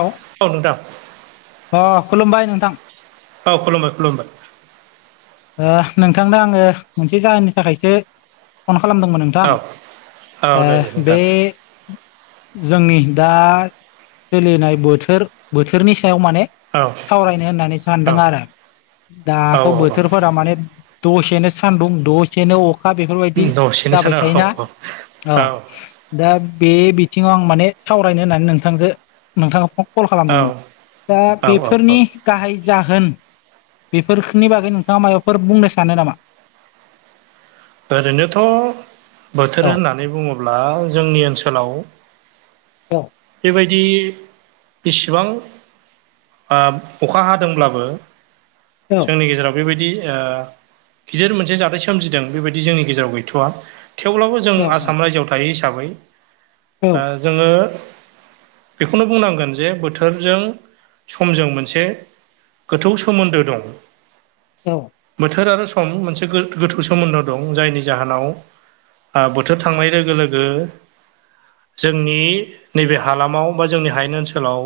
औ अ नोंथां। अ खुलुमबाय नोंथां। औ खुलुमबाय खुलुमबाय। ओ नोंथांनो आङो मोनसे जाहोननि थाखायसो फन खालामदोंमोन नोंथां औ औ दे दे ओ बे नोंथां जोंनि दा सोलिनाय बोथोर- बोथोरनि सायाव माने औ सावरायनो होननानै औ सानदों आरो औ दाथ' बो औ माने दसेनो सान्दुं दसेनो अ‌ खा बेफोरबायदि दसेनो जाबाय सानो औ थायोना औ औ दा बे बि थिङाव आं माने सावरायनो होननानै नोंथांजो नोंथां फ' कल औ खालामदोंमोन दा औ औ बेफोरनि गाहाय जाहोन बेफोरखनि बागै नों थाङा माबाफोर बुंनो सानो नामा? ओरैनोथ' बोथोर होननानै बुङोब्ला जोंनि ओनसोलाव औ। बायदि बिसेबां ओ अखा हादोंब्लाबो औ जोंनि गेजेराव बेबायदि ओ गिदिर मोनसे जाथाय सोमजिदों बेबायद दि जोंनि गेजेराव गैथ'आ थेवब्लाबो जों आसाम राय्जोआव थायो हिसाबै औ ओ जोङो बेखौनो बुंनांगोन जे बोथोरजों समजों मोनसे गोथौ सोमोन्दो दं। औ बोथोर आरो सम मोनसे गो-गोथौ सोमोन्दो दं जायनि जाहोनाव ओ बोथोर थांनाय लोगो लोगो जोंनि नैबे हालामाव बा जोंनि हायेन ओनसोलाव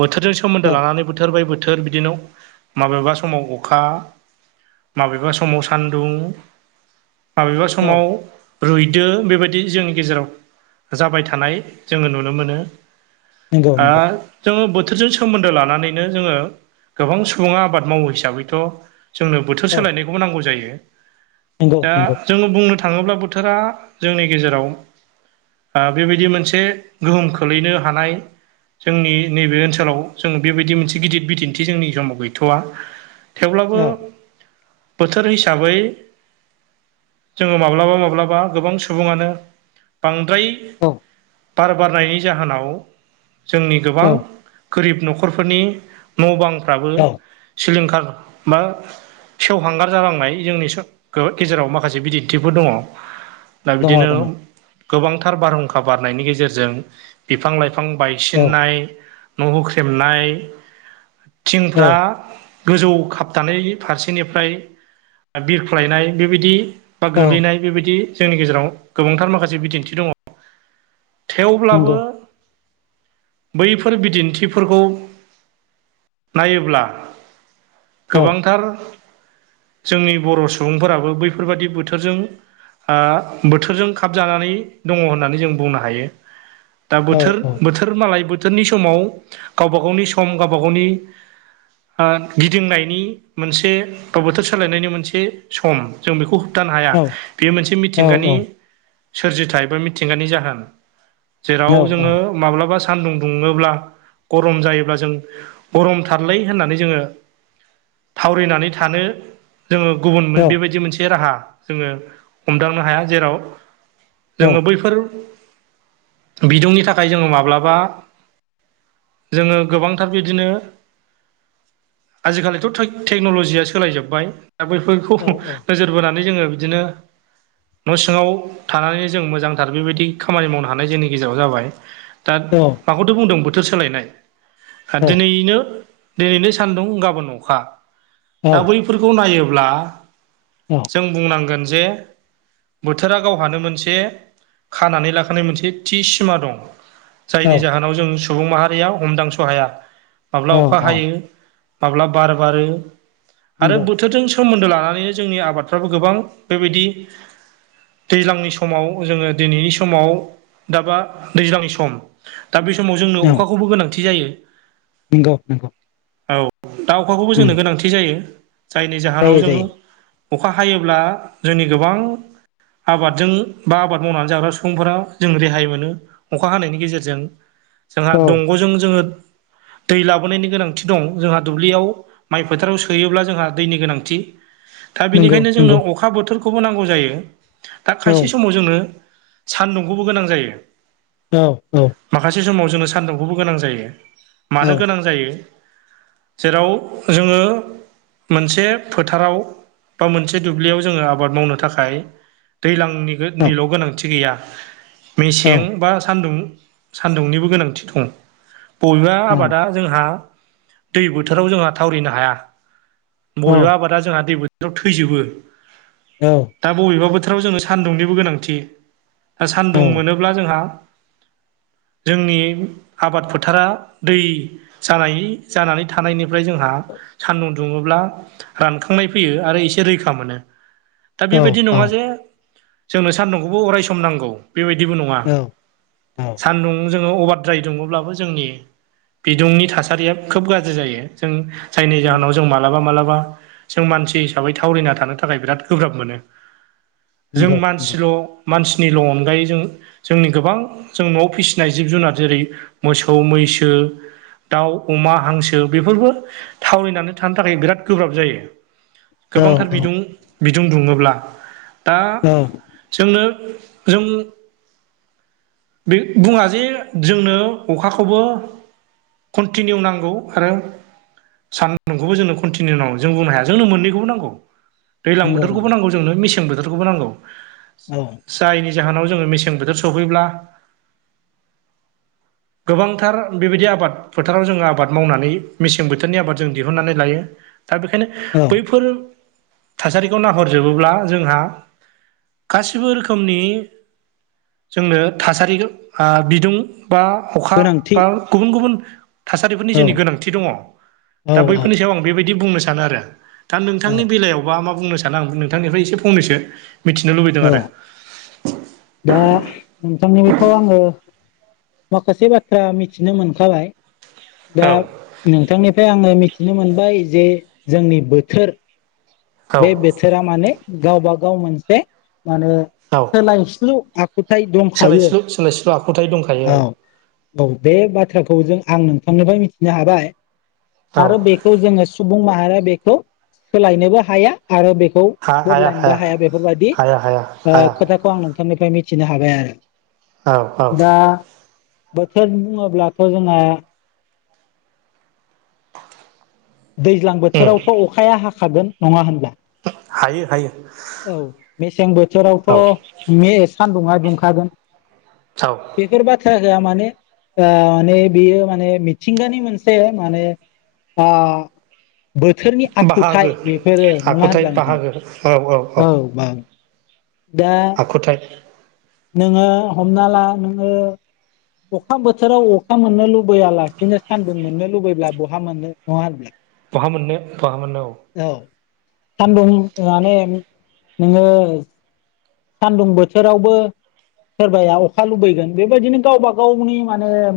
बोथोरजों औ सोमोन्दो लानानै बोथोर बाय बोथ थोर बिदिनोव माबेबा समाव अखा माबेबा समाव सान दुं माबेबा समाव औ रुइदो बेबायदि जोंनि गेजेराव जाबाय थानाय जोङो नुनो मोनो। नंगौ आ नंगौ जोंङो बोथ थोरजों सोमोन्दो लानानैनो जोङो गोबां सुबुङा आबाद मावो हिसाबैथ' जोंनो बोथोर औ सोलायनायखौबो नांगौ जायो। नंगौ दा नंगौ जोङो बुंनो थाङोब्ला बोथोरा जोंनि गेजेराव आ बेबायदि मोनसे गोहोम खोलैनो हानाय जोंनि नैबे ओनसोलाव जों बेबायदि मोनसे गिदिर बिदिन्थि जोंनि समाव गैथ'वा। औ थेवब्लाबो बोथोर हिसाबै जोङो माब्लाबा माब्लाबा गोबां सुबुङानो बांद द्राय औ बार बारनायनि जाहोनाव जोंनि गोबां औ गोरिब न'खरफोरनि न' बांफ्राबो औ सिलिंखार बा सेवहांगार जानांनाय जोंनि स गो गेजेराव माखासे बिदिन्थिफोर दङ दा दङ बिदिनो दङ औ गोबांथार बारहुंखा बारनायनि गेजेरजों बिफां लाइफां औ बायसिननाय न' हुख्रेमनाय थिंफ्रा गोजौ खाबथानाय फारसेनिफ्राय बिरख्लायनाय बेबायदि बा औ गोलैनाय बेबायदि जोंनि गेजेराव गोबांथार माखासे बिदिन्थि दङ। थेवब्लाबो नंगौ बैफोर बिदिन्थिफोरखौ नायोब्ला औ गोबांथार जोंनि बर' सु बुंफोराबो बैफोरबादि बोथोरजों हा बोथोरजों खाब जानानै दङ होननानै जों बुंनो हायो। दा औ बोथोर औ बोथोर मालाय बोथोरनि समाव गावबा गावनि सम गावबा गावनि ओ गिदिंनायनि मोनसे बोथोर सोलायनायनि मोनसे सम जों बेखौ होबथानो हाया बे मोनसे मिथिंगानि सोरजिथाइ बा मिथिंगानि जाहोन जेराव जोङो माब्लाबास सान्दुं दुङोब्ला गरम जायोब्ला जों गरमथारलै होननानै जोङो थावरिनानै थानो जोङो गुब नंगौ बेबायदि मोनसे राहा जोङो हमदांनो हाया जेराव जोङो बैफोर बिदुंनि थाखाय जोङो माब्लाबा जोङो गोबांथार बिदिनो आजिखालिथ' टोक टेक्न'लजिया सोलायजोबबाय दा बैफोरखौ नोजोर बोनानै जोङो बिदिनो न' सिङाव थानानै जों मोजांथार बेबायदि खामानि मावनो हानाय जोंनि गेजेराव जाबाय। दा माखौथो बुंदों बोथोर सोलायनाय दोनैनो दोनैनो सानदुं गाबोन अखा दा बैफोरखौ नायोब्ला औ जों बुंनांगोन जे बोथोरा गावहानो मोनसे खानानै लाखानाय मोनसे थि सिमा दं। जायनि जाहोनाव जों सुबुं माहारिया हमदांस' हाया माब्ला अखा हायो माब्ला बार बारो आरो नंगौ बोथोरजों सोमोन्दो लानानै जोंनि आबादफ्राबो गोबां बेबायदि दैज्लांनि समाव जोङो दिनैनि समाव दाबा दैज्लांनि सम। दा बे समाव जोंनो अखाखौबो गोनांथि जायो। नंगौ नंगौ। औ दा अखाखौबो उम जोंनो गोनांथि जायो जायनि जाहोनाव जायो जोङो जायो अखा हायोब्ला जोंनि गोबां आबादजों बा आबाद मावनानै जाग्रा सुबुंफोरा जों रेहाय मोनो अखा हानायनि गेजेरजों। जोंहा औ दंग'जों जोङो [inaudible] दै लाबोनायनि गोनांथि दं जोंहा दुब्लियाव माइ फोथाराव सोयोब्ला जोंहा दैनि गोनांथि। दा नंगौ बेनिखायनो नंगौ जोंनो अखा बोथोरखौबो नांगौ जायो दा औ खायसे समाव जोंनो सानदुंखौबो गोनां जायो। औ-औ। माखासे समाव जोंनो सान्दुंखौबो गोनां जायो औ मानो गोनां जायो। जेराव जोङो मोनसे फोथाराव बा मोनसे दुब्लियाव जोङो आबाद मावनो थाखाय दैज्लांनि-निल' गोनांथि गैया। मेसें बा सान्दुं-सान्दुंनिबो गोनांथि दं। बबेबा आबादा जोंहा दै बोथोराव जोंहा थावरिनो हाया। बबेबा आबादा जोंहा दै बोथोराव थैजोबो औ दा बबेबा बोथोराव जोंनो सान्दुंनिबो गोनांथि दा औ सान्दुं औ मोनोब्ला जोंहा [inaudible] जोंनि आबाद फोथारा दै जानाय जानानै थानायनि निफ्राय जोंहा सानदुं दुङोब्ला रानखांनाय फैयो आरो एसे रैखा मोनो। दा औ बेबायदि औ नङा जे जोंनो सान्दुंखौबो अराय सम नांगौ। बेबायदिबो नङा औ औ सान्दुं जोङो अबारद्राय दुङोब्लाबो जोंनि बिदुंनि थासारिया खोब गाज्रि जायो जों जायनि उम जाहोनाव जों मालाबा-मालाबा जों मानसि हिसाबै थावरिना थानो थाखाय बिराद गोब्राब मोनो जों नंगौ नंगौ मानसिल' मानसिनिल' अनगायै जों जोंनि गोबां जों न'आव फिसिनाय जिब जुनार जेरै मोसौ मै [unintelligible] दाउ अमा हांसो बेफोरबो थावरिनानै थानो थाखाय बिराद गोब्राब जायो। औ गोबांथार औ बिदुं-बिदुं दुङोब्ला दा औ जोंनो [inaudible] बे बुङा जे जोंनो अखाखौबो कन्टिनिउ नांगौ आरो सानदुंखौबो जोंनो कन्टिनिउ नांगौ जों बुंनो हाया। जोंनो मोननैखौबो नांगौ दैज्लां नंगौ बोथोरखौबो नंगौ नांगौ जोंनो मेसें बोथोरखौबो नांगौ। औ जायनि जाहोनाव जोङो मेसें बोथोर सफैब्ला [inaudible] गोबांथार बेबायदि आबाद फोथाराव जोङो आबाद मावनानै मेसें बोथोरनि आबाद जों दिहुनन्नानै लायो। दा बेखायनो औ बैफोर थासारिखौ नाहरजोबोब्ला जोंहा गासिबो रोखोमनि जोंनो थासारि बिदुं बा अखा गोनांथि बा गुबुन गुबुन थासारिफोरनि औ जोंनि गोनांथि दङ दा औ बैफोरनि सायाव आं बेबायदि बुंनो सानो आरो दा औ नोंथांनि बेलायावबा मा बुंनो सानो आं नोंथांनिफ्राय एसे फंनैसो मिथिनो लुबैदों औ आरो दा- नोंथांनि बेथ' आङो माखासे बाथ्रा मिथिनो मोनखाबाय। दा औ नोंथांनिफ्राय आङो मिथिनो मोनबाय जे जोंनि बोथोर औ बे बोथोरा माने गावबा गाव मोनसे माने औ सोलायस्लु आखुथाय दंखायो। सोलायस्लु सोलायस्लु आखुथाय दंखायो औ औ बे बाथ्राख जों आं नोंथांनिफ्राय मिथिनो हाबाय। औ औ आरो बेखौ जोङो सुबुं मा आरो बेखौ सोलायनोबो हाया। आरो बेखौ बदलायनोबो हाया बेफोरबायदि हाया हाया हाया खोथाखौ आं नोंथांनिफ्राय मिथिनो हाबाय आरो। औ औ। दा बोथोर बुङोब्लाथ' जोंहा दैज्लां उम बोथोरावथ' अखाया हाखागोन नङा होनब्ला? हायो हायो। औ मेसें औ बोथोरावथ' मे सान्दुङा दुंखागोन। औ बेफोर बाथ्रा माने ओ नै बे माने बे मिथिंगानि मोनसे माने ओ बोथोरनि बाहागो आखुथाइ बेफोरो नङा आखुथाय होनबा नोंथां। बाहागो औ बां आखुथाइ नोङो हमना ला नोङो अखा बोथोराव अखा मोननो लुबैयालासिनो सान्दुं मोननो लुबैब्ला बहा मोननो नङा होनब्ला। बहा मोननो बहा मोननो औ सानदुं माने नोङो सान्दुं बोथोरावबो सोरबाया अखा लुबैगोन बेबायदिनो गावबा गावनि माने ओ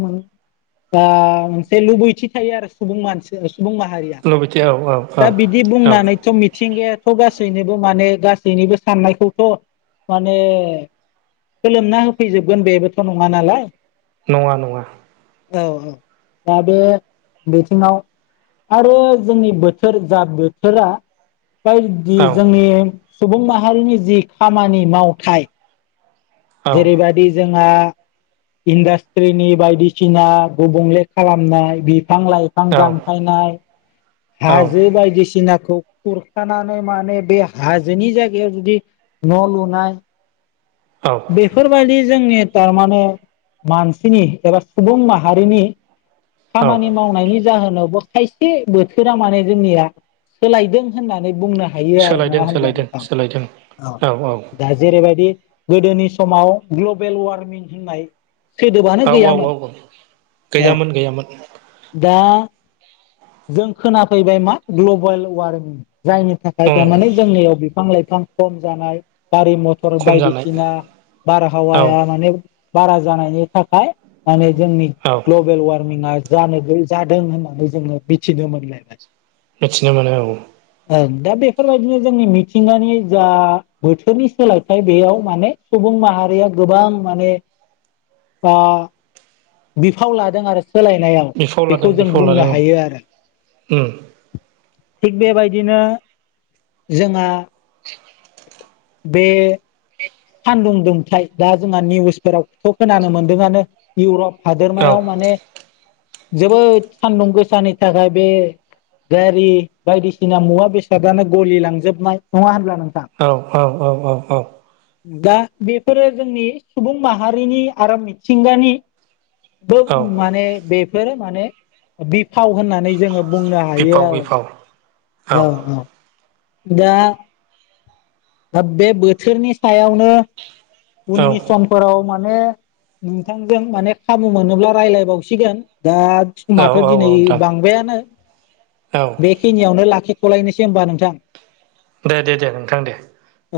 मोनसे लुबैथि थायो आरो सुबुं मानसि सुबुं माहारिया। लबैथो औ औ दा बिदि औ बुंनानैथ' मिथिंगायाथ' गासैनिबो माने गासैनिबो साननायखौथ' माने फोलोमना होफैजोबगोन बेबोथ' नङा नालाय। नङा नङा। औ औ दा बे बिथिङाव आरो जोंनि बोथोर जा बोथोरा बायदि औ जोंनि सुबुं माहारिनि जि खामानि मावथाय औ जेरैबायदि जोंहा इन्डास्ट्रिनि बायदिसिना गुबुंले खालामनाय बे बिफां लाइफां दानफायनाय औ हाजो बायदिसि नाखौ खुरखानानै माने बे हाजोनि जायगायाव जुदि न' लुनाय औ बेफोरबायदि जोंनि ओ माने मानसिनि एबा सुबुं माहारिनि खामानि मावनायनि जाहोनावबो खायसे बोथोरा माने जोंनिया सोलायदों होननानै बुंनो हायो आरो नङा सोलायदों होनब्ला सोलायदों नोंथां। सोलायदों औ दा जेरैबायदि गोदोनि समाव ग्लबेल वार्मिं होननाय सोदोबानो औ औ गैयामोन औ गैयामोन गैयामोन दा जों खोनाफैबाय मा ग्लबेल वार्मिं जायनि थाखाय ओं थारमाने जोंनियाव बिफां लाइफां खम जानाय गारि मथर खम जानाय बायदिसिना औ बारहावाया माने बारा जानायनि थाखाय माने जोंनि औ ग्लबेल वार्मिंआ जानो जादों होननानै जोङो मिथिनो मोनलायबाय। मिथिनो मोनो औ। औ दा बेफोरबायदिनो जोंनि मिथिंगानि जा बोथोरनि सोलायथाइ बेयाव माने सु बुं माहारिया गोबां माने ओ बिफाव लादों आरो। सोलायनायाव बिफाव बेखौ लादों जों बिफाव बुंनो लादों औ हायो आरो। उम थिग बेबायदिनो जोंहा बे सान्दुं दुंथाय दा जोंहा निउसफोरावथ' खोनानो मोन्दोंआनो इउरप औ हादोरमायाव माने जोबोद सान्दुं गोसानि थाखाय बे गारि बायदिसिना मुवा बेसादानो गलि लांजोबनाय नङा होनब्ला नों औ औ औ औ दा बेफोरो जोंनि सुबुं माहारिनि आरो मिथिंगानि औ माने बेफोर माने बि फाव होननानै जोङो बुंनो हायो बिफाव आरो बिफाव औ औ दा बे बोथोरनि सायावनो औ उननि समफोराव माने नोंथांजों माने खाबु मोनोब्ला रायज्लाय बावसिगोन दा औ समाथ' औ दिनै नोंथां बांबायानो औ बेखिनियावनो लाखि थलायनोसै होमबा नोंथां दे दे दे नोंथां दे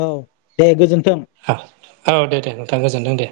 औ दे गोजोन औ दे दे नोंथां गोजोनथों दे